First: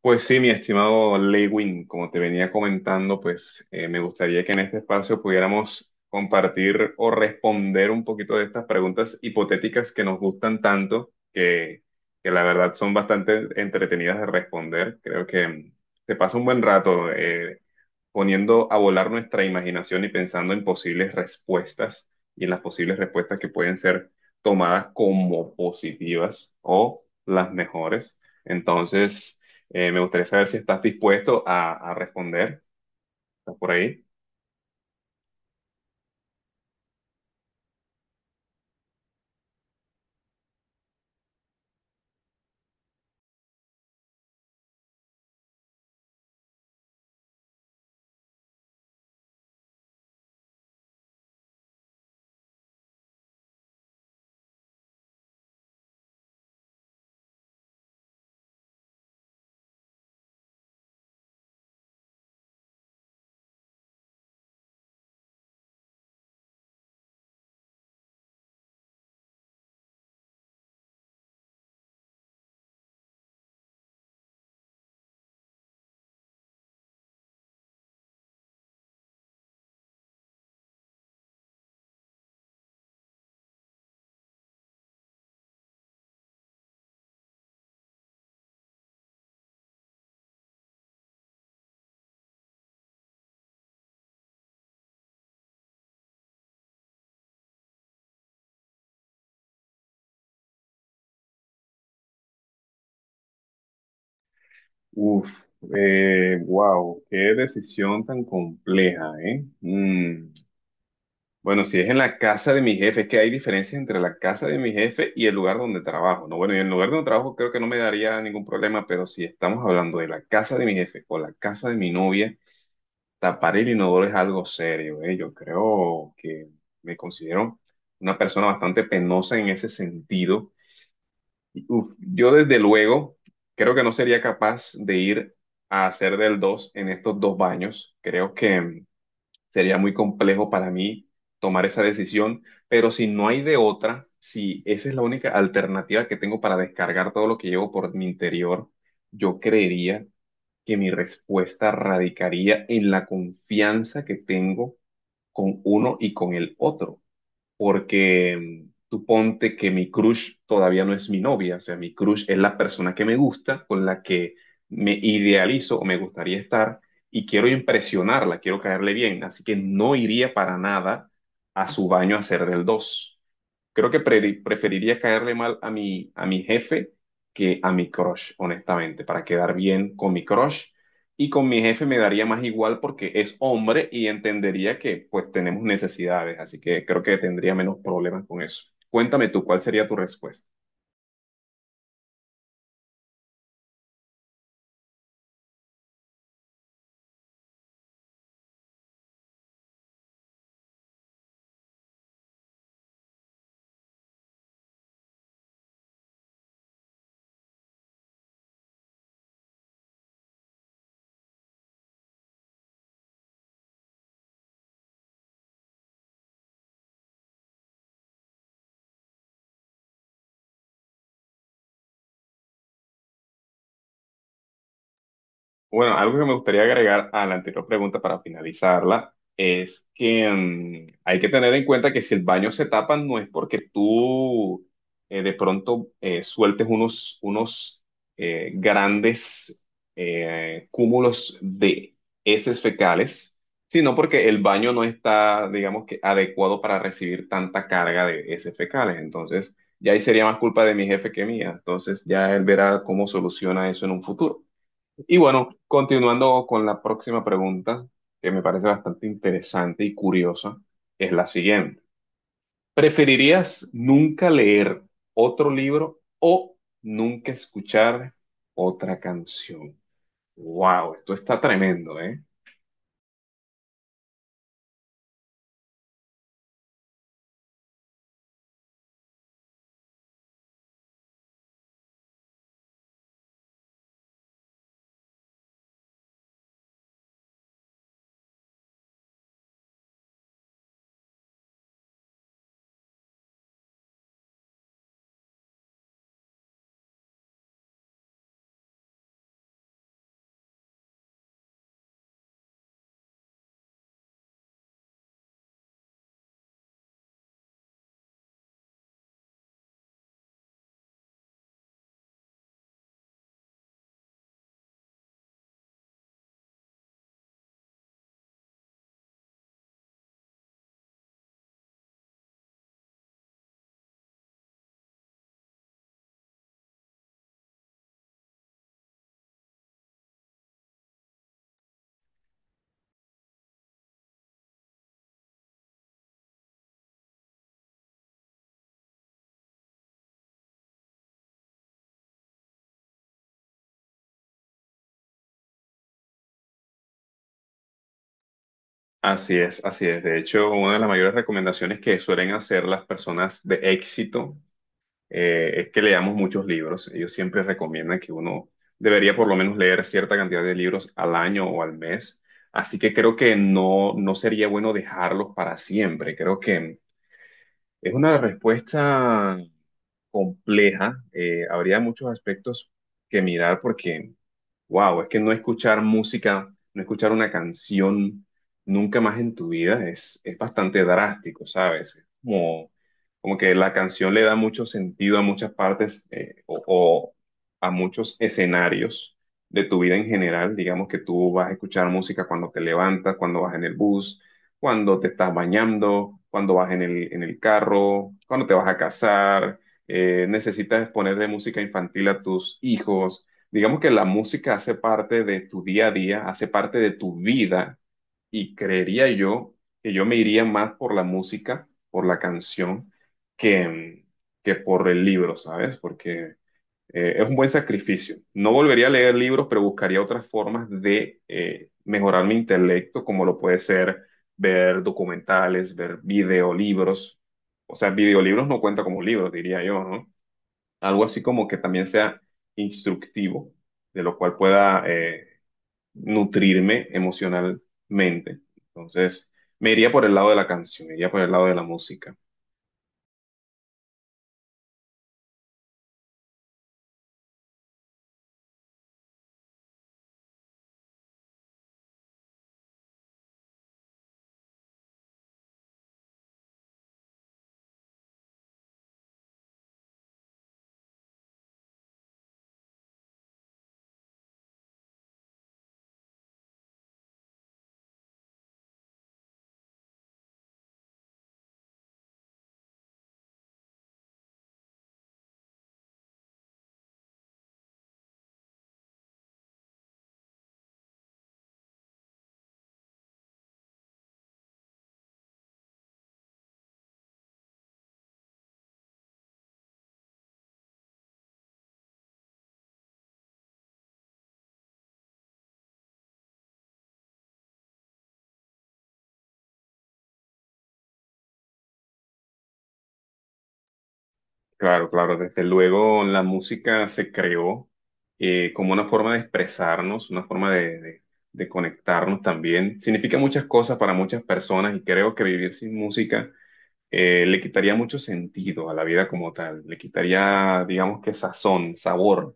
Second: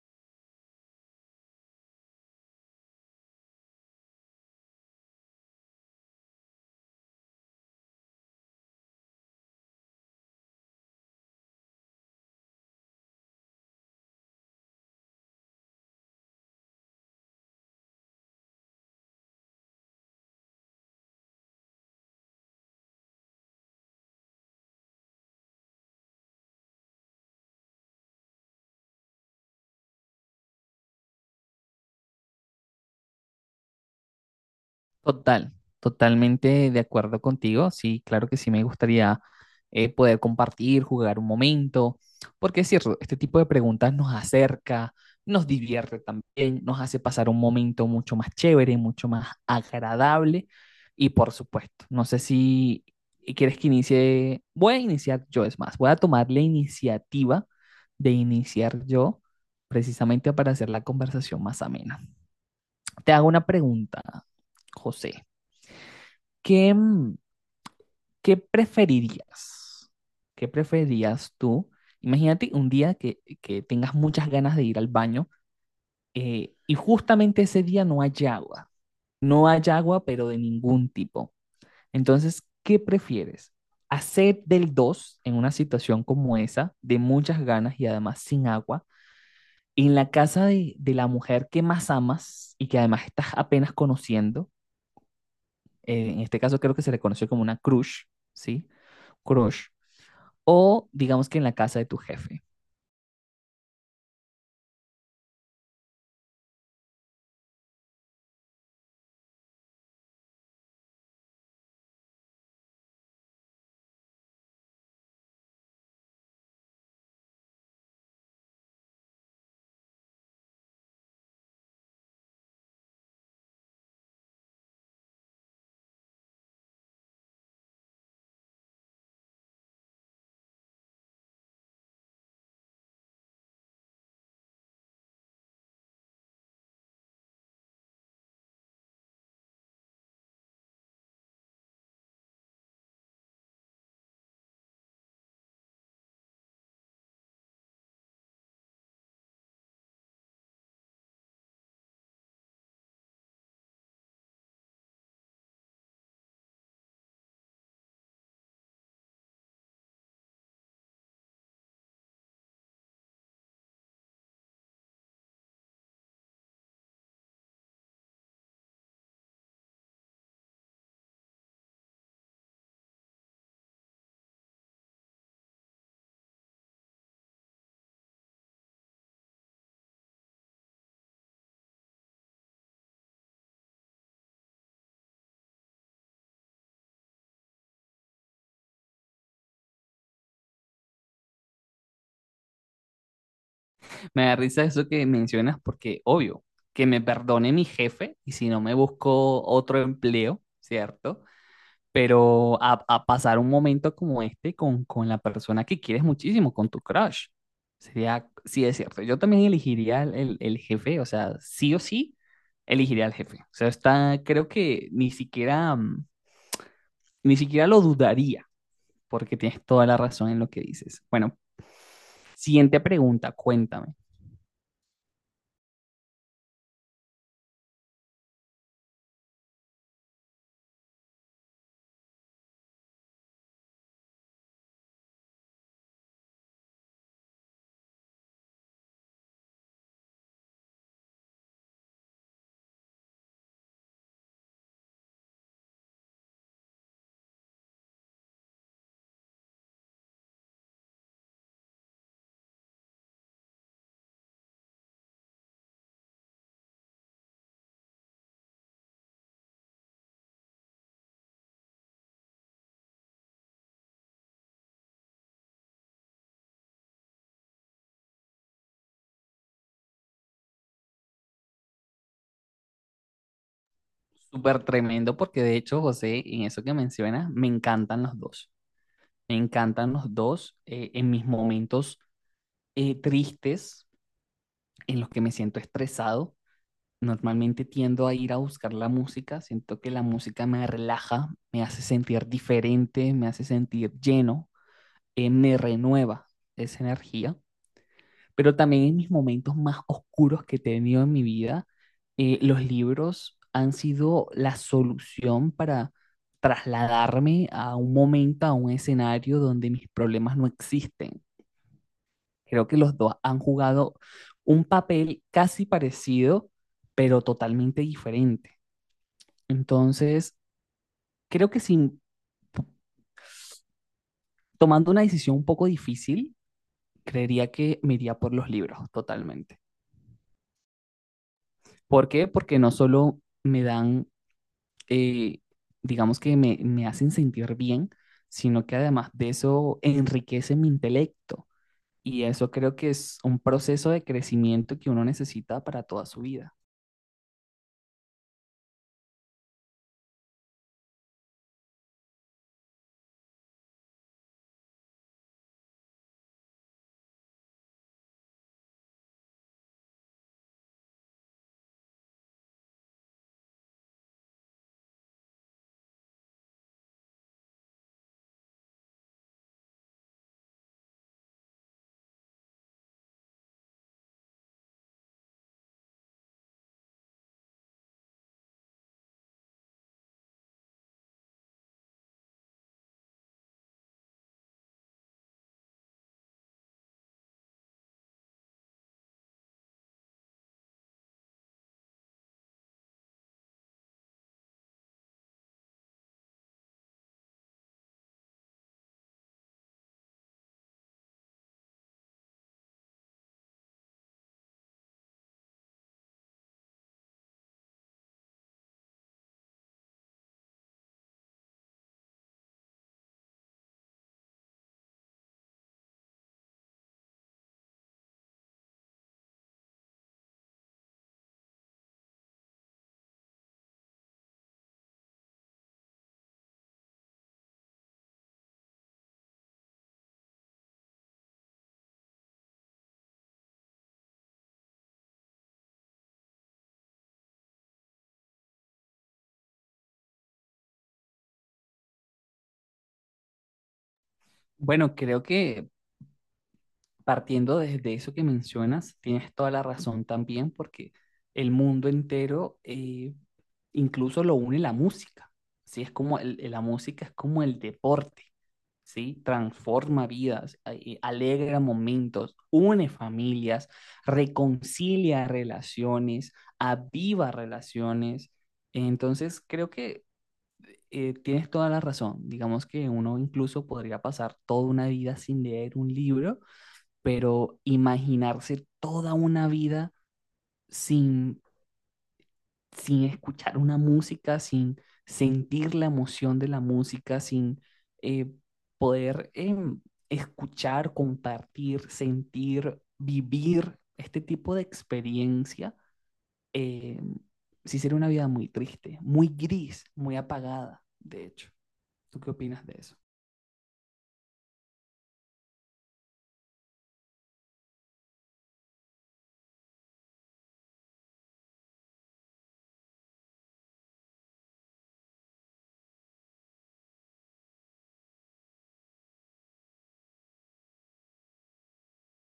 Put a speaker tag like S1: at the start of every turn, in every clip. S1: Pues sí, mi estimado Lewin, como te venía comentando, me gustaría que en este espacio pudiéramos compartir o responder un poquito de estas preguntas hipotéticas que nos gustan tanto, que la verdad son bastante entretenidas de responder. Creo que se pasa un buen rato, poniendo a volar nuestra imaginación y pensando en posibles respuestas y en las posibles respuestas que pueden ser tomadas como positivas o las mejores. Entonces, me gustaría saber si estás dispuesto a responder. ¿Estás por ahí?
S2: Total, totalmente de acuerdo contigo. Sí, claro que sí me gustaría poder compartir, jugar un momento, porque es cierto, este tipo de preguntas nos acerca, nos divierte también, nos hace pasar un momento mucho más chévere, mucho más agradable. Y por supuesto, no sé si quieres que inicie, voy a iniciar yo, es más, voy a tomar la iniciativa de iniciar yo, precisamente para hacer la conversación más amena. Te hago una pregunta, José. ¿Qué, mm, qué preferirías? ¿Qué preferirías tú? Imagínate un día que tengas muchas ganas de ir al baño y justamente ese día no hay agua. No hay agua, pero de ningún tipo. Entonces, ¿qué prefieres? ¿Hacer del 2 en una situación como esa, de muchas ganas y además sin agua, en la casa de la mujer que más amas y que además estás apenas conociendo? En este caso creo que se le conoció como una crush, ¿sí? Crush o digamos que en la casa de tu jefe.
S1: Uf, wow, qué decisión tan compleja, ¿eh? Mm. Bueno, si es en la casa de mi jefe, es que hay diferencias entre la casa de mi jefe y el lugar donde trabajo, ¿no? Bueno, y en el lugar donde trabajo creo que no me daría ningún problema, pero si estamos hablando de la casa de mi jefe o la casa de mi novia, tapar el inodoro es algo serio, ¿eh? Yo creo que me considero una persona bastante penosa en ese sentido. Y, uf, yo desde luego creo que no sería capaz de ir a hacer del dos en estos dos baños. Creo que sería muy complejo para mí tomar esa decisión, pero si no hay de otra, si esa es la única alternativa que tengo para descargar todo lo que llevo por mi interior, yo creería que mi respuesta radicaría en la confianza que tengo con uno y con el otro porque tú ponte que mi crush todavía no es mi novia, o sea, mi crush es la persona que me gusta, con la que me idealizo o me gustaría estar y quiero impresionarla, quiero caerle bien, así que no iría para nada a su baño a hacer del dos. Creo que preferiría caerle mal a mi jefe que a mi crush, honestamente, para quedar bien con mi crush. Y con mi jefe me daría más igual porque es hombre y entendería que pues tenemos necesidades, así que creo que tendría menos problemas con eso. Cuéntame tú, ¿cuál sería tu respuesta?
S2: Me da risa eso que mencionas porque, obvio, que me perdone mi jefe y si no me busco otro empleo, ¿cierto? Pero a pasar un momento como este con la persona que quieres muchísimo, con tu crush. Sería, sí es cierto, yo también elegiría el jefe, o sea, sí o sí, elegiría al jefe. O sea, está, creo que ni siquiera, ni siquiera lo dudaría, porque tienes toda la razón en lo que dices. Bueno, siguiente pregunta, cuéntame.
S1: Bueno, algo que me gustaría agregar a la anterior pregunta para finalizarla es que hay que tener en cuenta que si el baño se tapa no es porque tú de pronto sueltes unos grandes cúmulos de heces fecales, sino porque el baño no está, digamos que, adecuado para recibir tanta carga de heces fecales. Entonces, ya ahí sería más culpa de mi jefe que mía. Entonces, ya él verá cómo soluciona eso en un futuro. Y bueno, continuando con la próxima pregunta, que me parece bastante interesante y curiosa, es la siguiente. ¿Preferirías nunca leer otro libro o nunca escuchar otra canción? Wow, esto está tremendo, ¿eh?
S2: Súper tremendo porque de hecho, José, en eso que mencionas, me encantan los dos. Me encantan los dos en mis momentos tristes, en los que me siento estresado. Normalmente tiendo a ir a buscar la música, siento que la música me relaja, me hace sentir diferente, me hace sentir lleno, me renueva esa energía. Pero también en mis momentos más oscuros que he tenido en mi vida, los libros han sido la solución para trasladarme a un momento, a un escenario donde mis problemas no existen. Creo que los dos han jugado un papel casi parecido, pero totalmente diferente. Entonces, creo que sin tomando una decisión un poco difícil, creería que me iría por los libros totalmente. ¿Por qué? Porque no solo me dan eh, digamos que me hacen sentir bien, sino que además de eso enriquece mi intelecto. Y eso creo que es un proceso de crecimiento que uno necesita para toda su vida.
S1: Así es, así es. De hecho, una de las mayores recomendaciones que suelen hacer las personas de éxito es que leamos muchos libros. Ellos siempre recomiendan que uno debería por lo menos leer cierta cantidad de libros al año o al mes. Así que creo que no, no sería bueno dejarlos para siempre. Creo que es una respuesta compleja. Habría muchos aspectos que mirar porque wow, es que no escuchar música, no escuchar una canción nunca más en tu vida es bastante drástico, ¿sabes? Es como, como que la canción le da mucho sentido a muchas partes o a muchos escenarios de tu vida en general. Digamos que tú vas a escuchar música cuando te levantas, cuando vas en el bus, cuando te estás bañando, cuando vas en el carro, cuando te vas a casar, necesitas ponerle música infantil a tus hijos. Digamos que la música hace parte de tu día a día, hace parte de tu vida y creería yo que yo me iría más por la música, por la canción, que, que por el libro, ¿sabes? Porque es un buen sacrificio. No volvería a leer libros, pero buscaría otras formas de mejorar mi intelecto, como lo puede ser ver documentales, ver videolibros. O sea, videolibros no cuenta como libros, diría yo, ¿no? Algo así como que también sea instructivo, de lo cual pueda nutrirme emocionalmente. Entonces, me iría por el lado de la canción, me iría por el lado de la música.
S2: Bueno, creo que partiendo desde eso que mencionas, tienes toda la razón también porque el mundo entero incluso lo une la música, ¿sí? Es como la música es como el deporte, ¿sí? Transforma vidas, alegra momentos, une familias, reconcilia relaciones, aviva relaciones. Entonces, creo que tienes toda la razón. Digamos que uno incluso podría pasar toda una vida sin leer un libro, pero imaginarse toda una vida sin, sin escuchar una música, sin sentir la emoción de la música, sin eh, poder escuchar, compartir, sentir, vivir este tipo de experiencia, eh, sí sería una vida muy triste, muy gris, muy apagada, de hecho. ¿Tú qué opinas de eso?
S1: Claro, claro, desde luego la música se creó como una forma de expresarnos, una forma de, de conectarnos también. Significa muchas cosas para muchas personas y creo que vivir sin música le quitaría mucho sentido a la vida como tal, le quitaría, digamos que sazón, sabor.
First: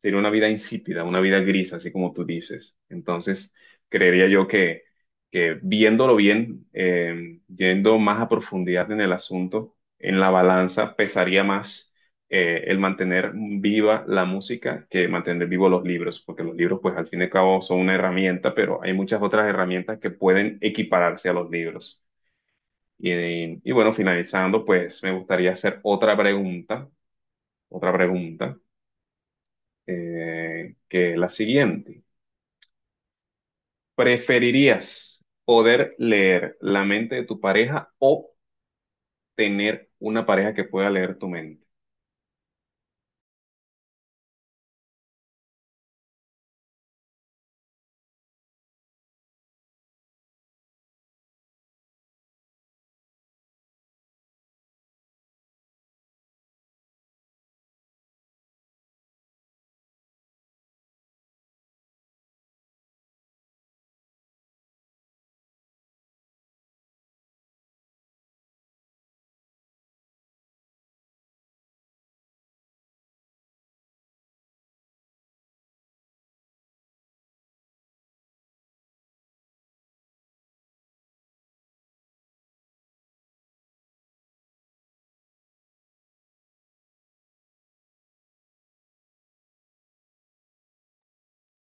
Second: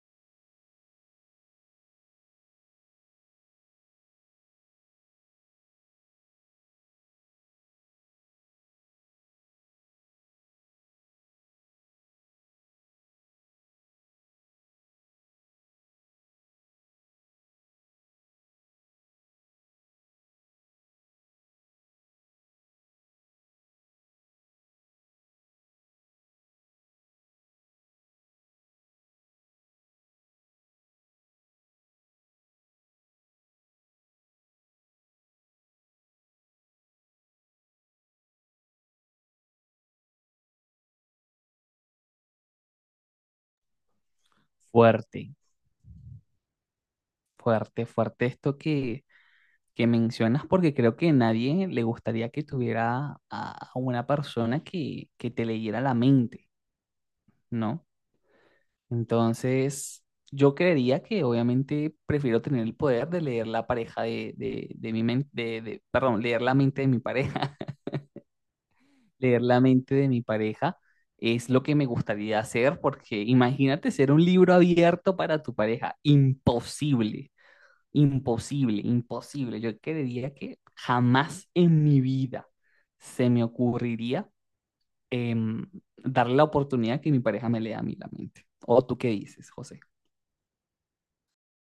S1: Sería una vida insípida, una vida gris, así como tú dices. Entonces, creería yo que viéndolo bien, yendo más a profundidad en el asunto, en la balanza pesaría más el mantener viva la música que mantener vivos los libros, porque los libros, pues al fin y al cabo, son una herramienta, pero hay muchas otras herramientas que pueden equipararse a los libros. Y, y bueno, finalizando, pues me gustaría hacer otra pregunta, otra pregunta, que es la siguiente. ¿Preferirías poder leer la mente de tu pareja o tener una pareja que pueda leer tu mente?
S2: Fuerte, fuerte, fuerte esto que mencionas porque creo que nadie le gustaría que tuviera a una persona que te leyera la mente, ¿no? Entonces, yo creería que obviamente prefiero tener el poder de leer la pareja de mi mente, de- perdón, leer la mente de mi pareja, leer la mente de mi pareja es lo que me gustaría hacer porque imagínate ser un libro abierto para tu pareja, imposible. Imposible, imposible. Yo creería que jamás en mi vida se me ocurriría em, darle la oportunidad que mi pareja me lea a mí la mente. ¿O tú qué dices, José?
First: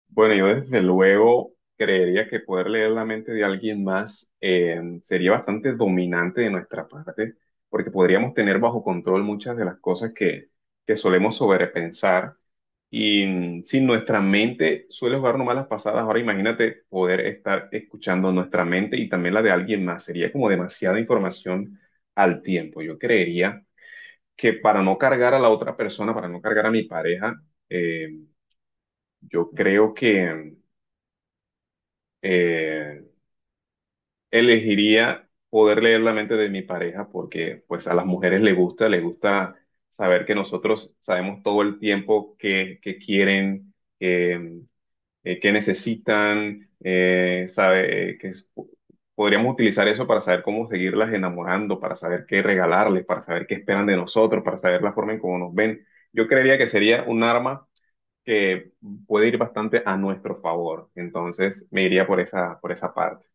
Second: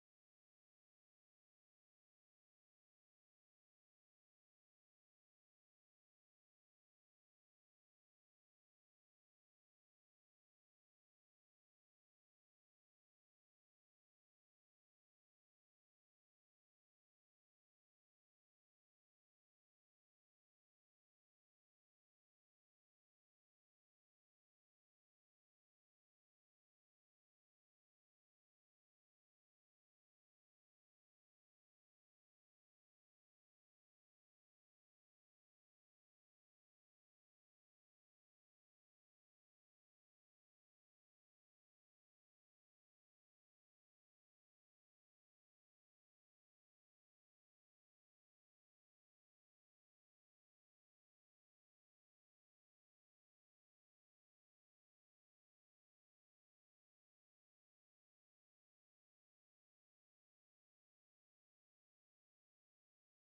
S1: Bueno, yo desde luego creería que poder leer la mente de alguien más sería bastante dominante de nuestra parte, porque podríamos tener bajo control muchas de las cosas que solemos sobrepensar. Y si nuestra mente suele jugarnos malas pasadas, ahora imagínate poder estar escuchando nuestra mente y también la de alguien más. Sería como demasiada información al tiempo. Yo creería que para no cargar a la otra persona, para no cargar a mi pareja, eh, yo creo que eh, elegiría poder leer la mente de mi pareja porque pues a las mujeres les gusta saber que nosotros sabemos todo el tiempo que quieren, eh, qué necesitan, podríamos utilizar eso para saber cómo seguirlas enamorando, para saber qué regalarles, para saber qué esperan de nosotros, para saber la forma en cómo nos ven. Yo creería que sería un arma que puede ir bastante a nuestro favor. Entonces, me iría por esa parte.